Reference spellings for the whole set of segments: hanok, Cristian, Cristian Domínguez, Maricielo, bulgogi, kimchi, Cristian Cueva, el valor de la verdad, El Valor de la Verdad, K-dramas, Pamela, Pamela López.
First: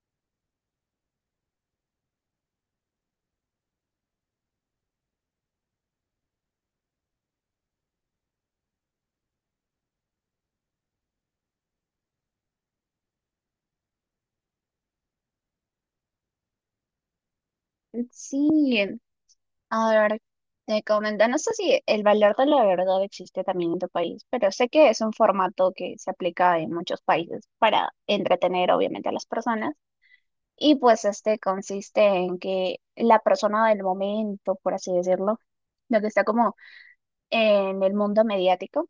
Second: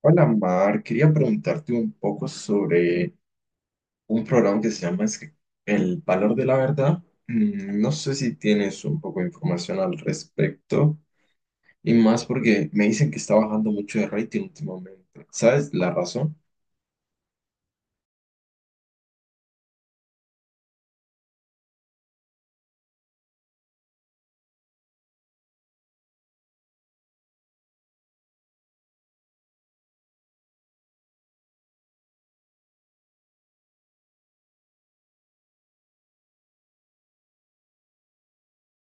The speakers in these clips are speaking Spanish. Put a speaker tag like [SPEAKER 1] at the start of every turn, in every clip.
[SPEAKER 1] Hola Mar, quería preguntarte un poco sobre un programa que se llama El Valor de la Verdad. No sé si tienes un poco de información al respecto y más porque me dicen que está bajando mucho de rating últimamente. ¿Sabes la razón?
[SPEAKER 2] Sí, a ver, te comento, no sé si el valor de la verdad existe también en tu país, pero sé que es un formato que se aplica en muchos países para entretener obviamente a las personas. Y pues este consiste en que la persona del momento, por así decirlo, lo que está como en el mundo mediático,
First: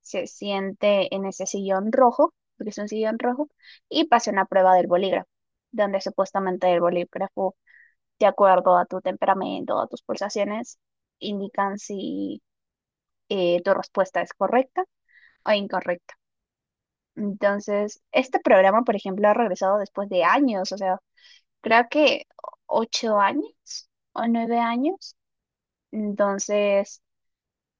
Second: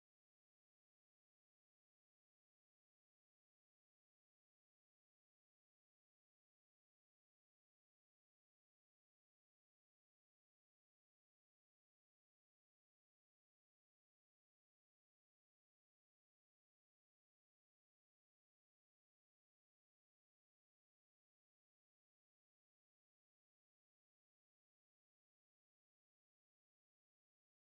[SPEAKER 2] se siente en ese sillón rojo, porque es un sillón rojo, y pasa una prueba del bolígrafo, donde supuestamente el bolígrafo de acuerdo a tu temperamento, a tus pulsaciones, indican si tu respuesta es correcta o incorrecta. Entonces, este programa, por ejemplo, ha regresado después de años, o sea, creo que 8 años o 9 años. Entonces,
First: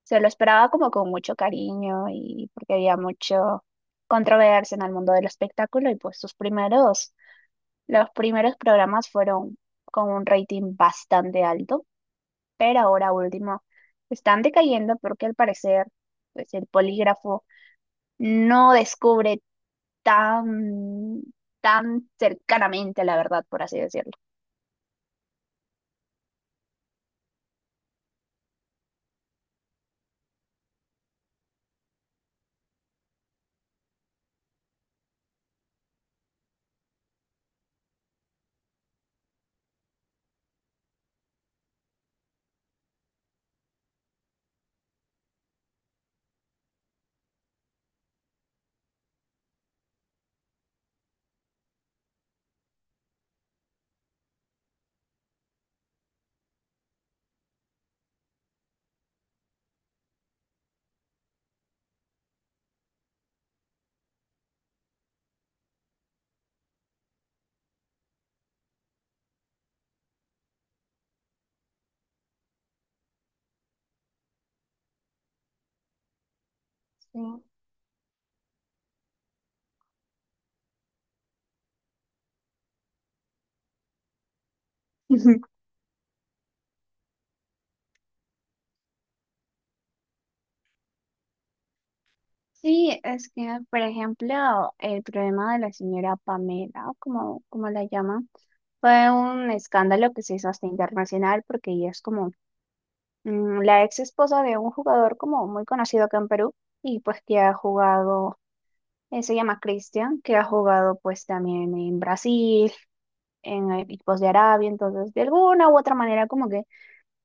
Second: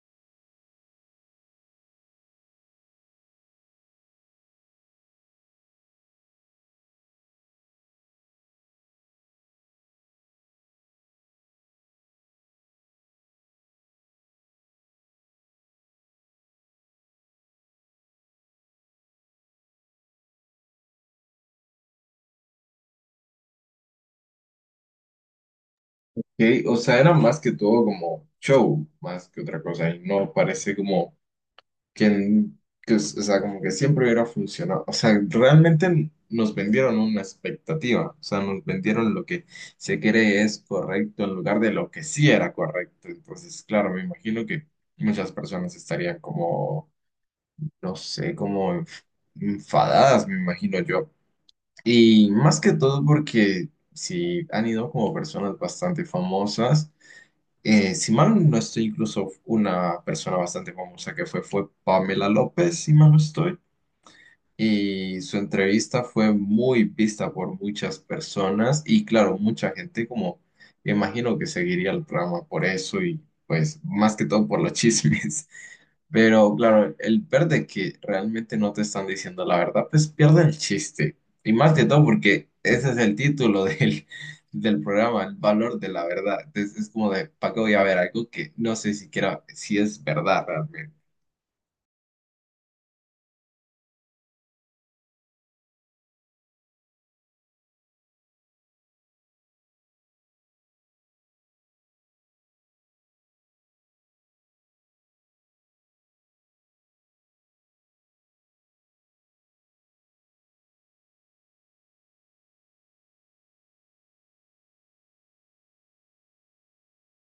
[SPEAKER 2] se lo esperaba como con mucho cariño y porque había mucho controversia en el mundo del espectáculo y pues los primeros programas fueron con un rating bastante alto. Pero ahora último están decayendo porque al parecer pues el polígrafo no descubre tan, tan cercanamente la verdad, por así decirlo.
[SPEAKER 1] Que, o sea, era más que todo como show, más que otra cosa y no parece como que, o sea, como que siempre hubiera funcionado. O sea, realmente nos vendieron una expectativa, o sea, nos vendieron lo que se cree es correcto en lugar de lo que sí era correcto. Entonces, claro, me imagino que muchas personas estarían como, no sé, como enfadadas, me imagino yo. Y más que todo porque si han ido como personas bastante famosas. Si mal no estoy, incluso una persona bastante famosa que fue Pamela López, si mal no estoy. Y su entrevista fue muy vista por muchas personas y claro, mucha gente como me imagino que seguiría el programa por eso y pues más que todo por los chismes. Pero claro,
[SPEAKER 2] Sí.
[SPEAKER 1] el verde que realmente no te están diciendo la verdad, pues pierde el chiste. Y más que todo porque ese es el título del programa, el
[SPEAKER 2] Ujú.
[SPEAKER 1] valor de la verdad. Entonces es como de, ¿para qué voy a ver algo que no sé siquiera si es verdad realmente?
[SPEAKER 2] Sí, es que, por ejemplo, el problema de la señora Pamela, como la llaman, fue un escándalo que se hizo hasta internacional porque ella es como la ex esposa de un jugador como muy conocido acá en Perú y pues que ha jugado. Se llama Cristian, que ha jugado pues también en Brasil, en equipos de Arabia, entonces de alguna u otra manera como que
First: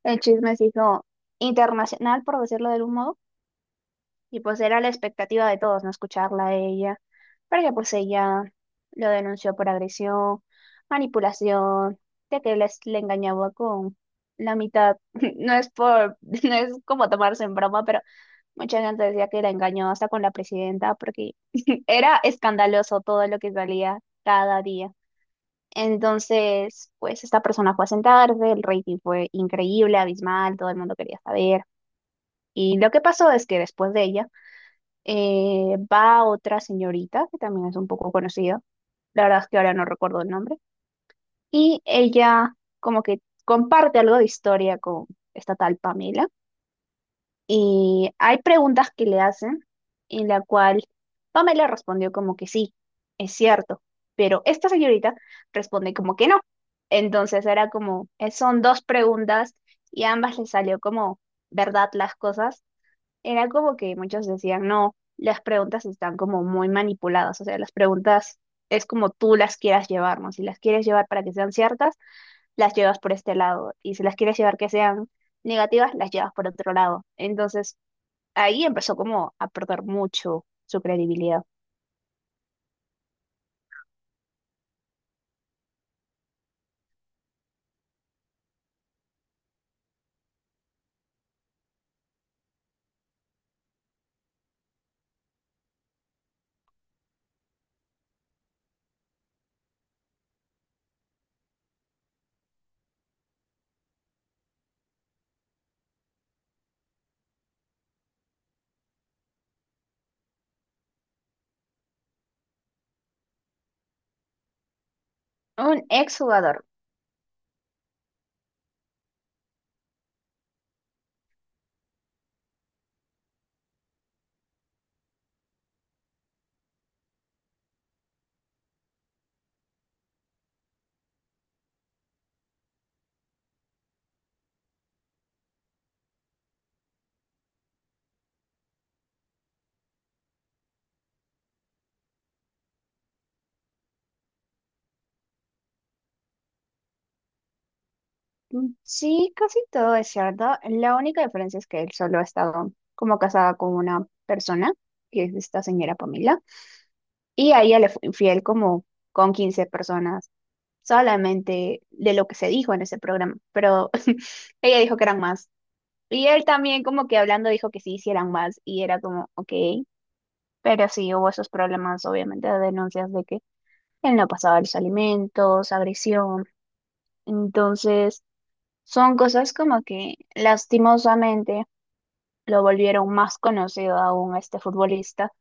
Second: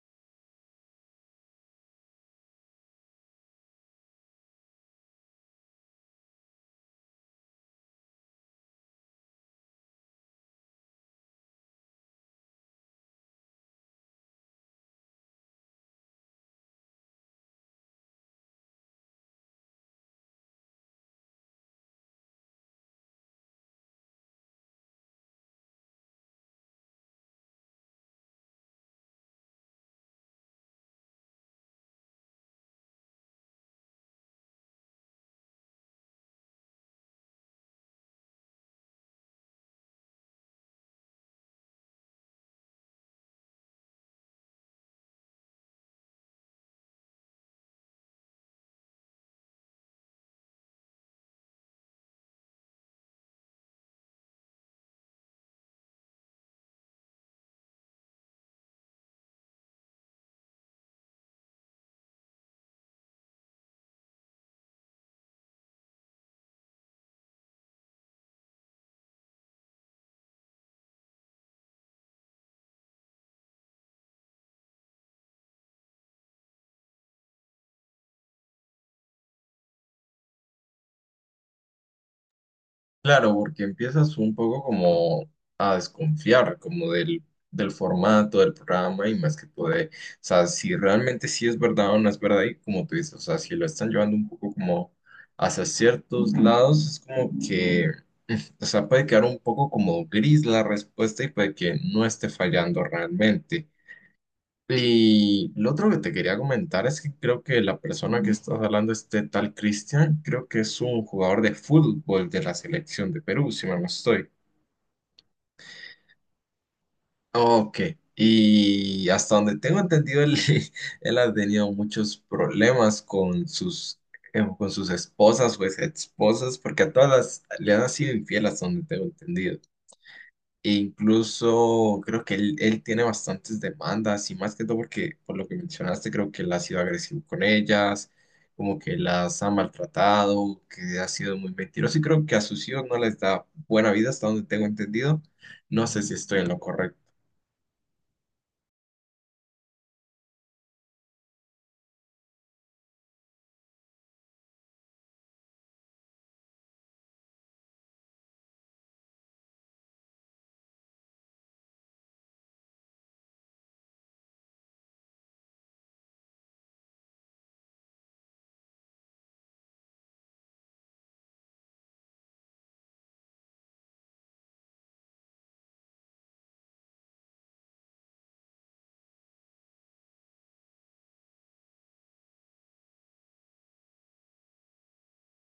[SPEAKER 2] el chisme se hizo internacional, por decirlo de algún modo, y pues era la expectativa de todos, no escucharla a ella, porque pues ella lo denunció por agresión, manipulación, de que le engañaba con la mitad, no es como tomarse en broma, pero. Mucha gente decía que la engañó hasta con la presidenta porque era escandaloso todo lo que salía cada día. Entonces, pues esta persona fue a sentarse, el rating fue increíble, abismal, todo el mundo quería saber. Y lo que pasó es que después de ella va otra señorita que también es un poco conocida, la verdad es que ahora no recuerdo el nombre, y ella como que comparte algo de historia con esta tal Pamela. Y hay preguntas que le hacen en la cual Pamela respondió como que sí, es cierto, pero esta señorita responde como que no. Entonces era como, son dos preguntas y a ambas les salió como verdad las cosas. Era como que muchos decían, no, las preguntas están como muy manipuladas, o sea, las preguntas es como tú las quieras llevar, ¿no? Si las quieres llevar para que sean ciertas, las llevas por este lado, y si las quieres llevar que sean negativas, las llevas por otro lado. Entonces ahí empezó como a perder mucho su credibilidad.
[SPEAKER 1] Claro, porque empiezas un poco como a desconfiar como del formato del programa y más que todo de, o sea, si realmente sí es verdad o no es verdad y como tú dices, o sea, si lo están llevando un poco como hacia ciertos lados, es como que, o sea, puede quedar un poco como gris la respuesta y puede que no esté fallando realmente. Y lo otro que te quería comentar es que creo que la persona que estás hablando, este tal Cristian, creo que es un jugador de fútbol de la selección de Perú, si mal no estoy.
[SPEAKER 2] Un ex jugador.
[SPEAKER 1] Ok, y hasta donde tengo entendido, él, él ha tenido muchos problemas con con sus esposas o ex esposas, porque a le han sido infiel hasta donde tengo entendido. E incluso creo que él tiene bastantes demandas y más que todo porque por lo que mencionaste creo que él ha sido agresivo con ellas, como que las ha maltratado, que ha sido muy mentiroso y creo que a sus hijos no les da buena vida hasta donde tengo entendido. No sé si estoy en lo correcto.
[SPEAKER 2] Sí, casi todo es cierto. La única diferencia es que él solo ha estado como casada con una persona, que es esta señora Pamela, y a ella le fue infiel como con 15 personas, solamente de lo que se dijo en ese programa, pero ella dijo que eran más. Y él también como que hablando dijo que sí, sí eran más, y era como, ok, pero sí hubo esos problemas, obviamente, de denuncias de que él no pasaba los alimentos, agresión. Entonces, son cosas como que lastimosamente lo volvieron más conocido aún a este futbolista.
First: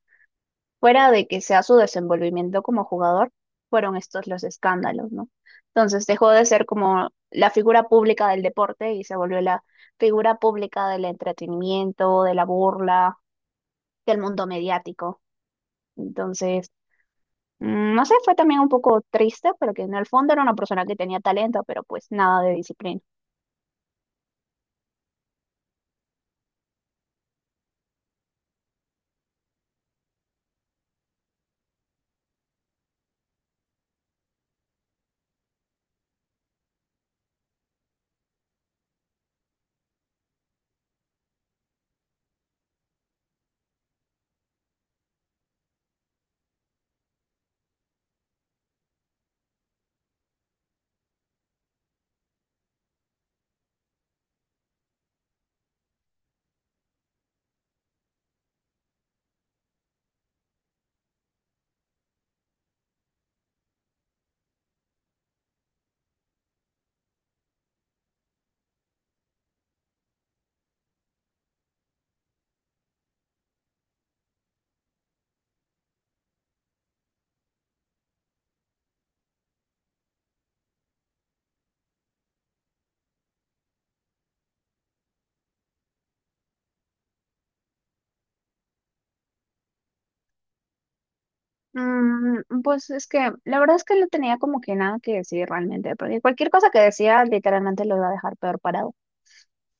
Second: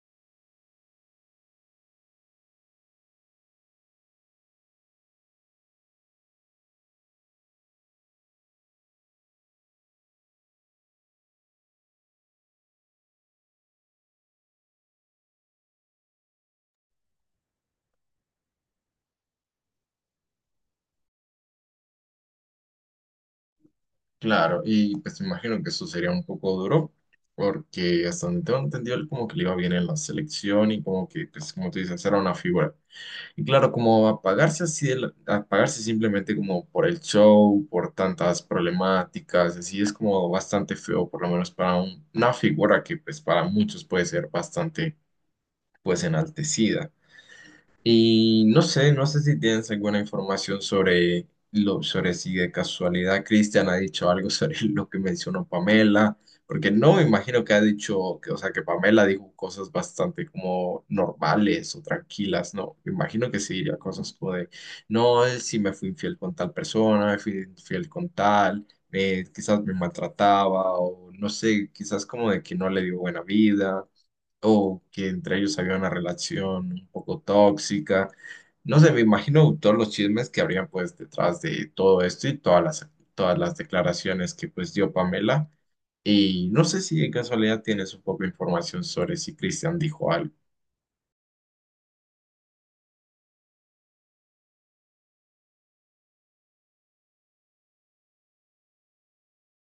[SPEAKER 2] Fuera de que sea su desenvolvimiento como jugador, fueron estos los escándalos, ¿no? Entonces dejó de ser como la figura pública del deporte y se volvió la figura pública del entretenimiento, de la burla, del mundo mediático. Entonces, no sé, fue también un poco triste, pero que en el fondo era una persona que tenía talento, pero pues nada de disciplina.
[SPEAKER 1] Claro, y pues me imagino que eso sería un poco duro porque hasta donde tengo entendido él como que le iba bien en la selección y como que pues como tú dices era una figura. Y claro, como apagarse así, apagarse simplemente como por el show, por tantas problemáticas, así es como bastante feo, por lo menos para una figura que pues para muchos puede ser bastante pues enaltecida. Y no sé, no sé si tienes alguna información sobre, sobre si de casualidad Cristian ha dicho algo sobre lo que mencionó Pamela, porque no me imagino que ha dicho, que, o sea, que Pamela dijo cosas bastante como normales o tranquilas, no, me imagino que sí diría cosas como de, no, él sí me fui infiel con tal persona, me fui infiel con tal, quizás me maltrataba o no sé, quizás como de que no le dio buena vida o que entre ellos había una relación un poco tóxica. No sé, me imagino todos los chismes que habrían pues detrás de todo esto y todas las declaraciones que pues dio Pamela. Y no sé si de casualidad tienes un poco de información sobre si Cristian dijo algo.
[SPEAKER 2] Pues es que la verdad es que no tenía como que nada que decir realmente, porque cualquier cosa que decía literalmente lo iba a dejar peor parado.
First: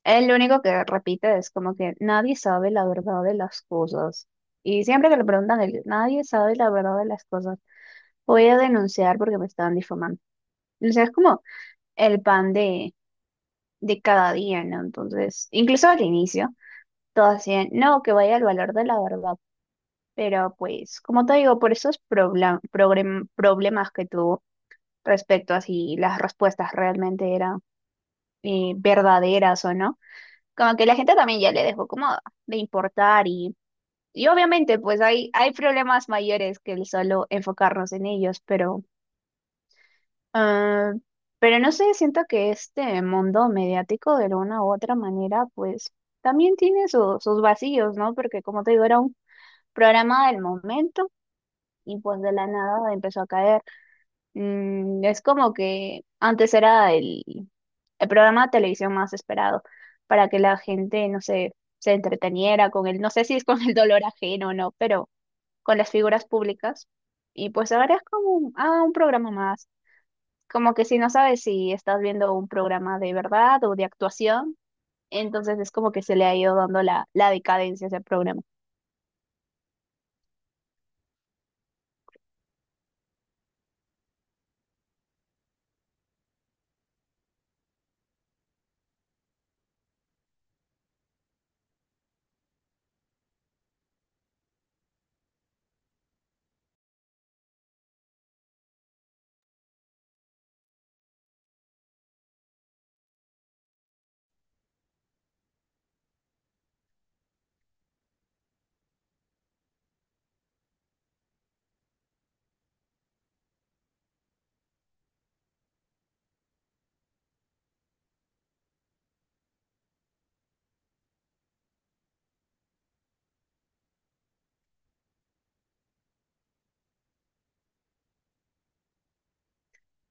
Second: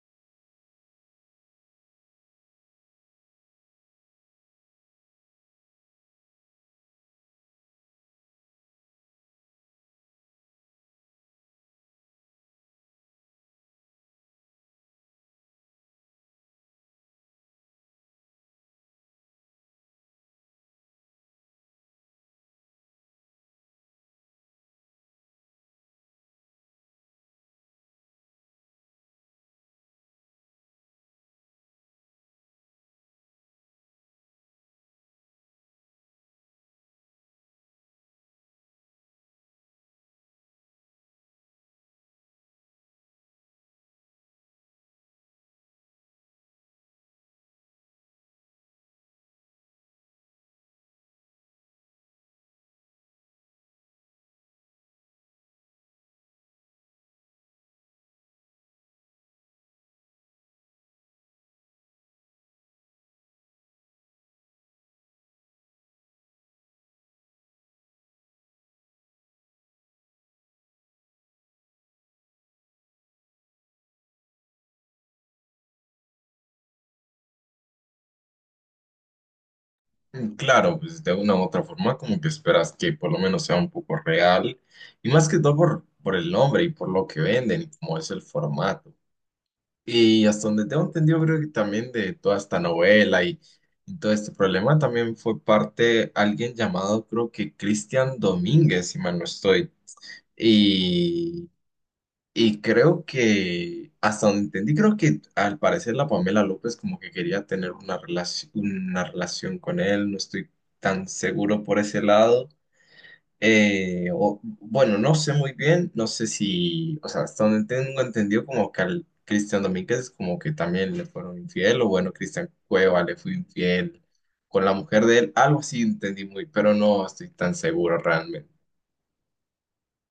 [SPEAKER 2] Él lo único que repite es como que nadie sabe la verdad de las cosas. Y siempre que le preguntan, él, nadie sabe la verdad de las cosas. Voy a denunciar porque me estaban difamando. O sea, es como el pan de cada día, ¿no? Entonces, incluso al inicio, todo así, de, no, que vaya al valor de la verdad. Pero pues, como te digo, por esos problemas que tuvo respecto a si las respuestas realmente eran verdaderas o no, como que la gente también ya le dejó como de importar y obviamente pues hay problemas mayores que el solo enfocarnos en ellos, ah, pero no sé, siento que este mundo mediático de alguna u otra manera pues también tiene sus vacíos, ¿no? Porque como te digo, era un programa del momento y pues de la nada empezó a caer. Es como que antes era el programa de televisión más esperado para que la gente, no sé, se entreteniera con el, no sé si es con el dolor ajeno o no, pero con las figuras públicas. Y pues ahora es como un programa más. Como que si no sabes si estás viendo un programa de verdad o de actuación, entonces es como que se le ha ido dando la decadencia a ese programa.
[SPEAKER 1] Claro, pues de una u otra forma como que esperas que por lo menos sea un poco real y más que todo por el nombre y por lo que venden, como es el formato. Y hasta donde tengo entendido, creo que también de toda esta novela y todo este problema también fue parte alguien llamado, creo que Cristian Domínguez, si mal no estoy. Y, y creo que, hasta donde entendí, creo que al parecer la Pamela López como que quería tener una relación con él, no estoy tan seguro por ese lado. Bueno, no sé muy bien, no sé si, o sea, hasta donde tengo entendido como que al Cristian Domínguez como que también le fueron infiel, o bueno, Cristian Cueva le fue infiel con la mujer de él, algo así entendí muy, pero no estoy tan seguro realmente.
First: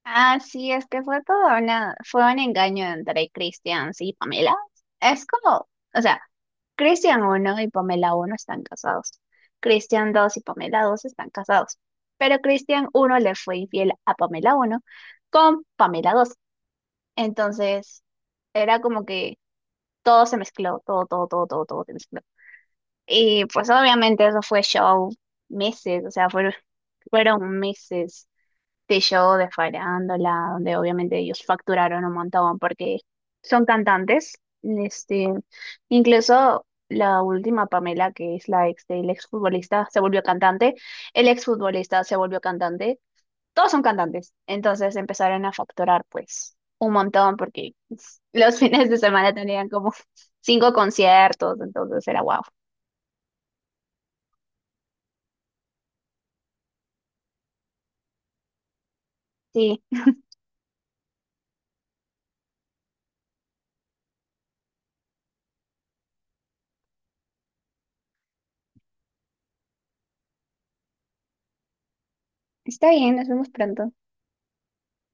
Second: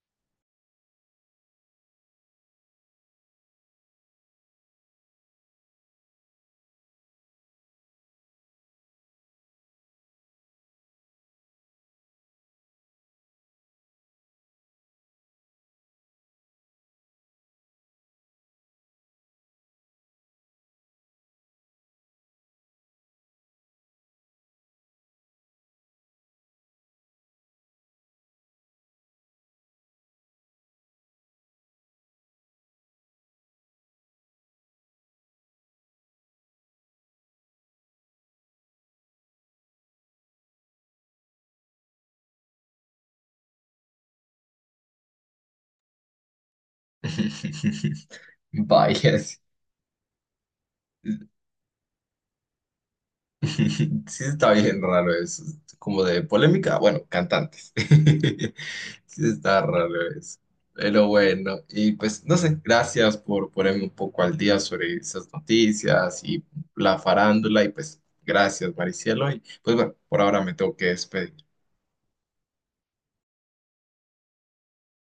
[SPEAKER 2] Ah, sí, es que fue todo una, fue un engaño entre Christian y Pamela. Es como, o sea, Christian uno y Pamela uno están casados. Christian dos y Pamela dos están casados. Pero Christian uno le fue infiel a Pamela uno con Pamela dos. Entonces, era como que todo se mezcló, todo, todo, todo, todo, todo se mezcló. Y pues obviamente eso fue show meses, o sea, fueron meses de show de farándula, donde obviamente ellos facturaron un montón porque son cantantes. Este, incluso la última Pamela, que es la ex del exfutbolista, se volvió cantante. El exfutbolista se volvió cantante. Todos son cantantes. Entonces empezaron a facturar pues un montón porque los fines de
[SPEAKER 1] Vaya,
[SPEAKER 2] semana
[SPEAKER 1] sí.
[SPEAKER 2] tenían como cinco conciertos, entonces era guau.
[SPEAKER 1] Sí, está bien raro eso. Como de polémica, bueno, cantantes. Sí, está
[SPEAKER 2] Sí,
[SPEAKER 1] raro eso. Pero bueno, y pues no sé, gracias por ponerme un poco al día sobre esas noticias y la farándula. Y pues gracias, Maricielo. Y pues bueno, por ahora me tengo que despedir.
[SPEAKER 2] está bien, nos vemos pronto.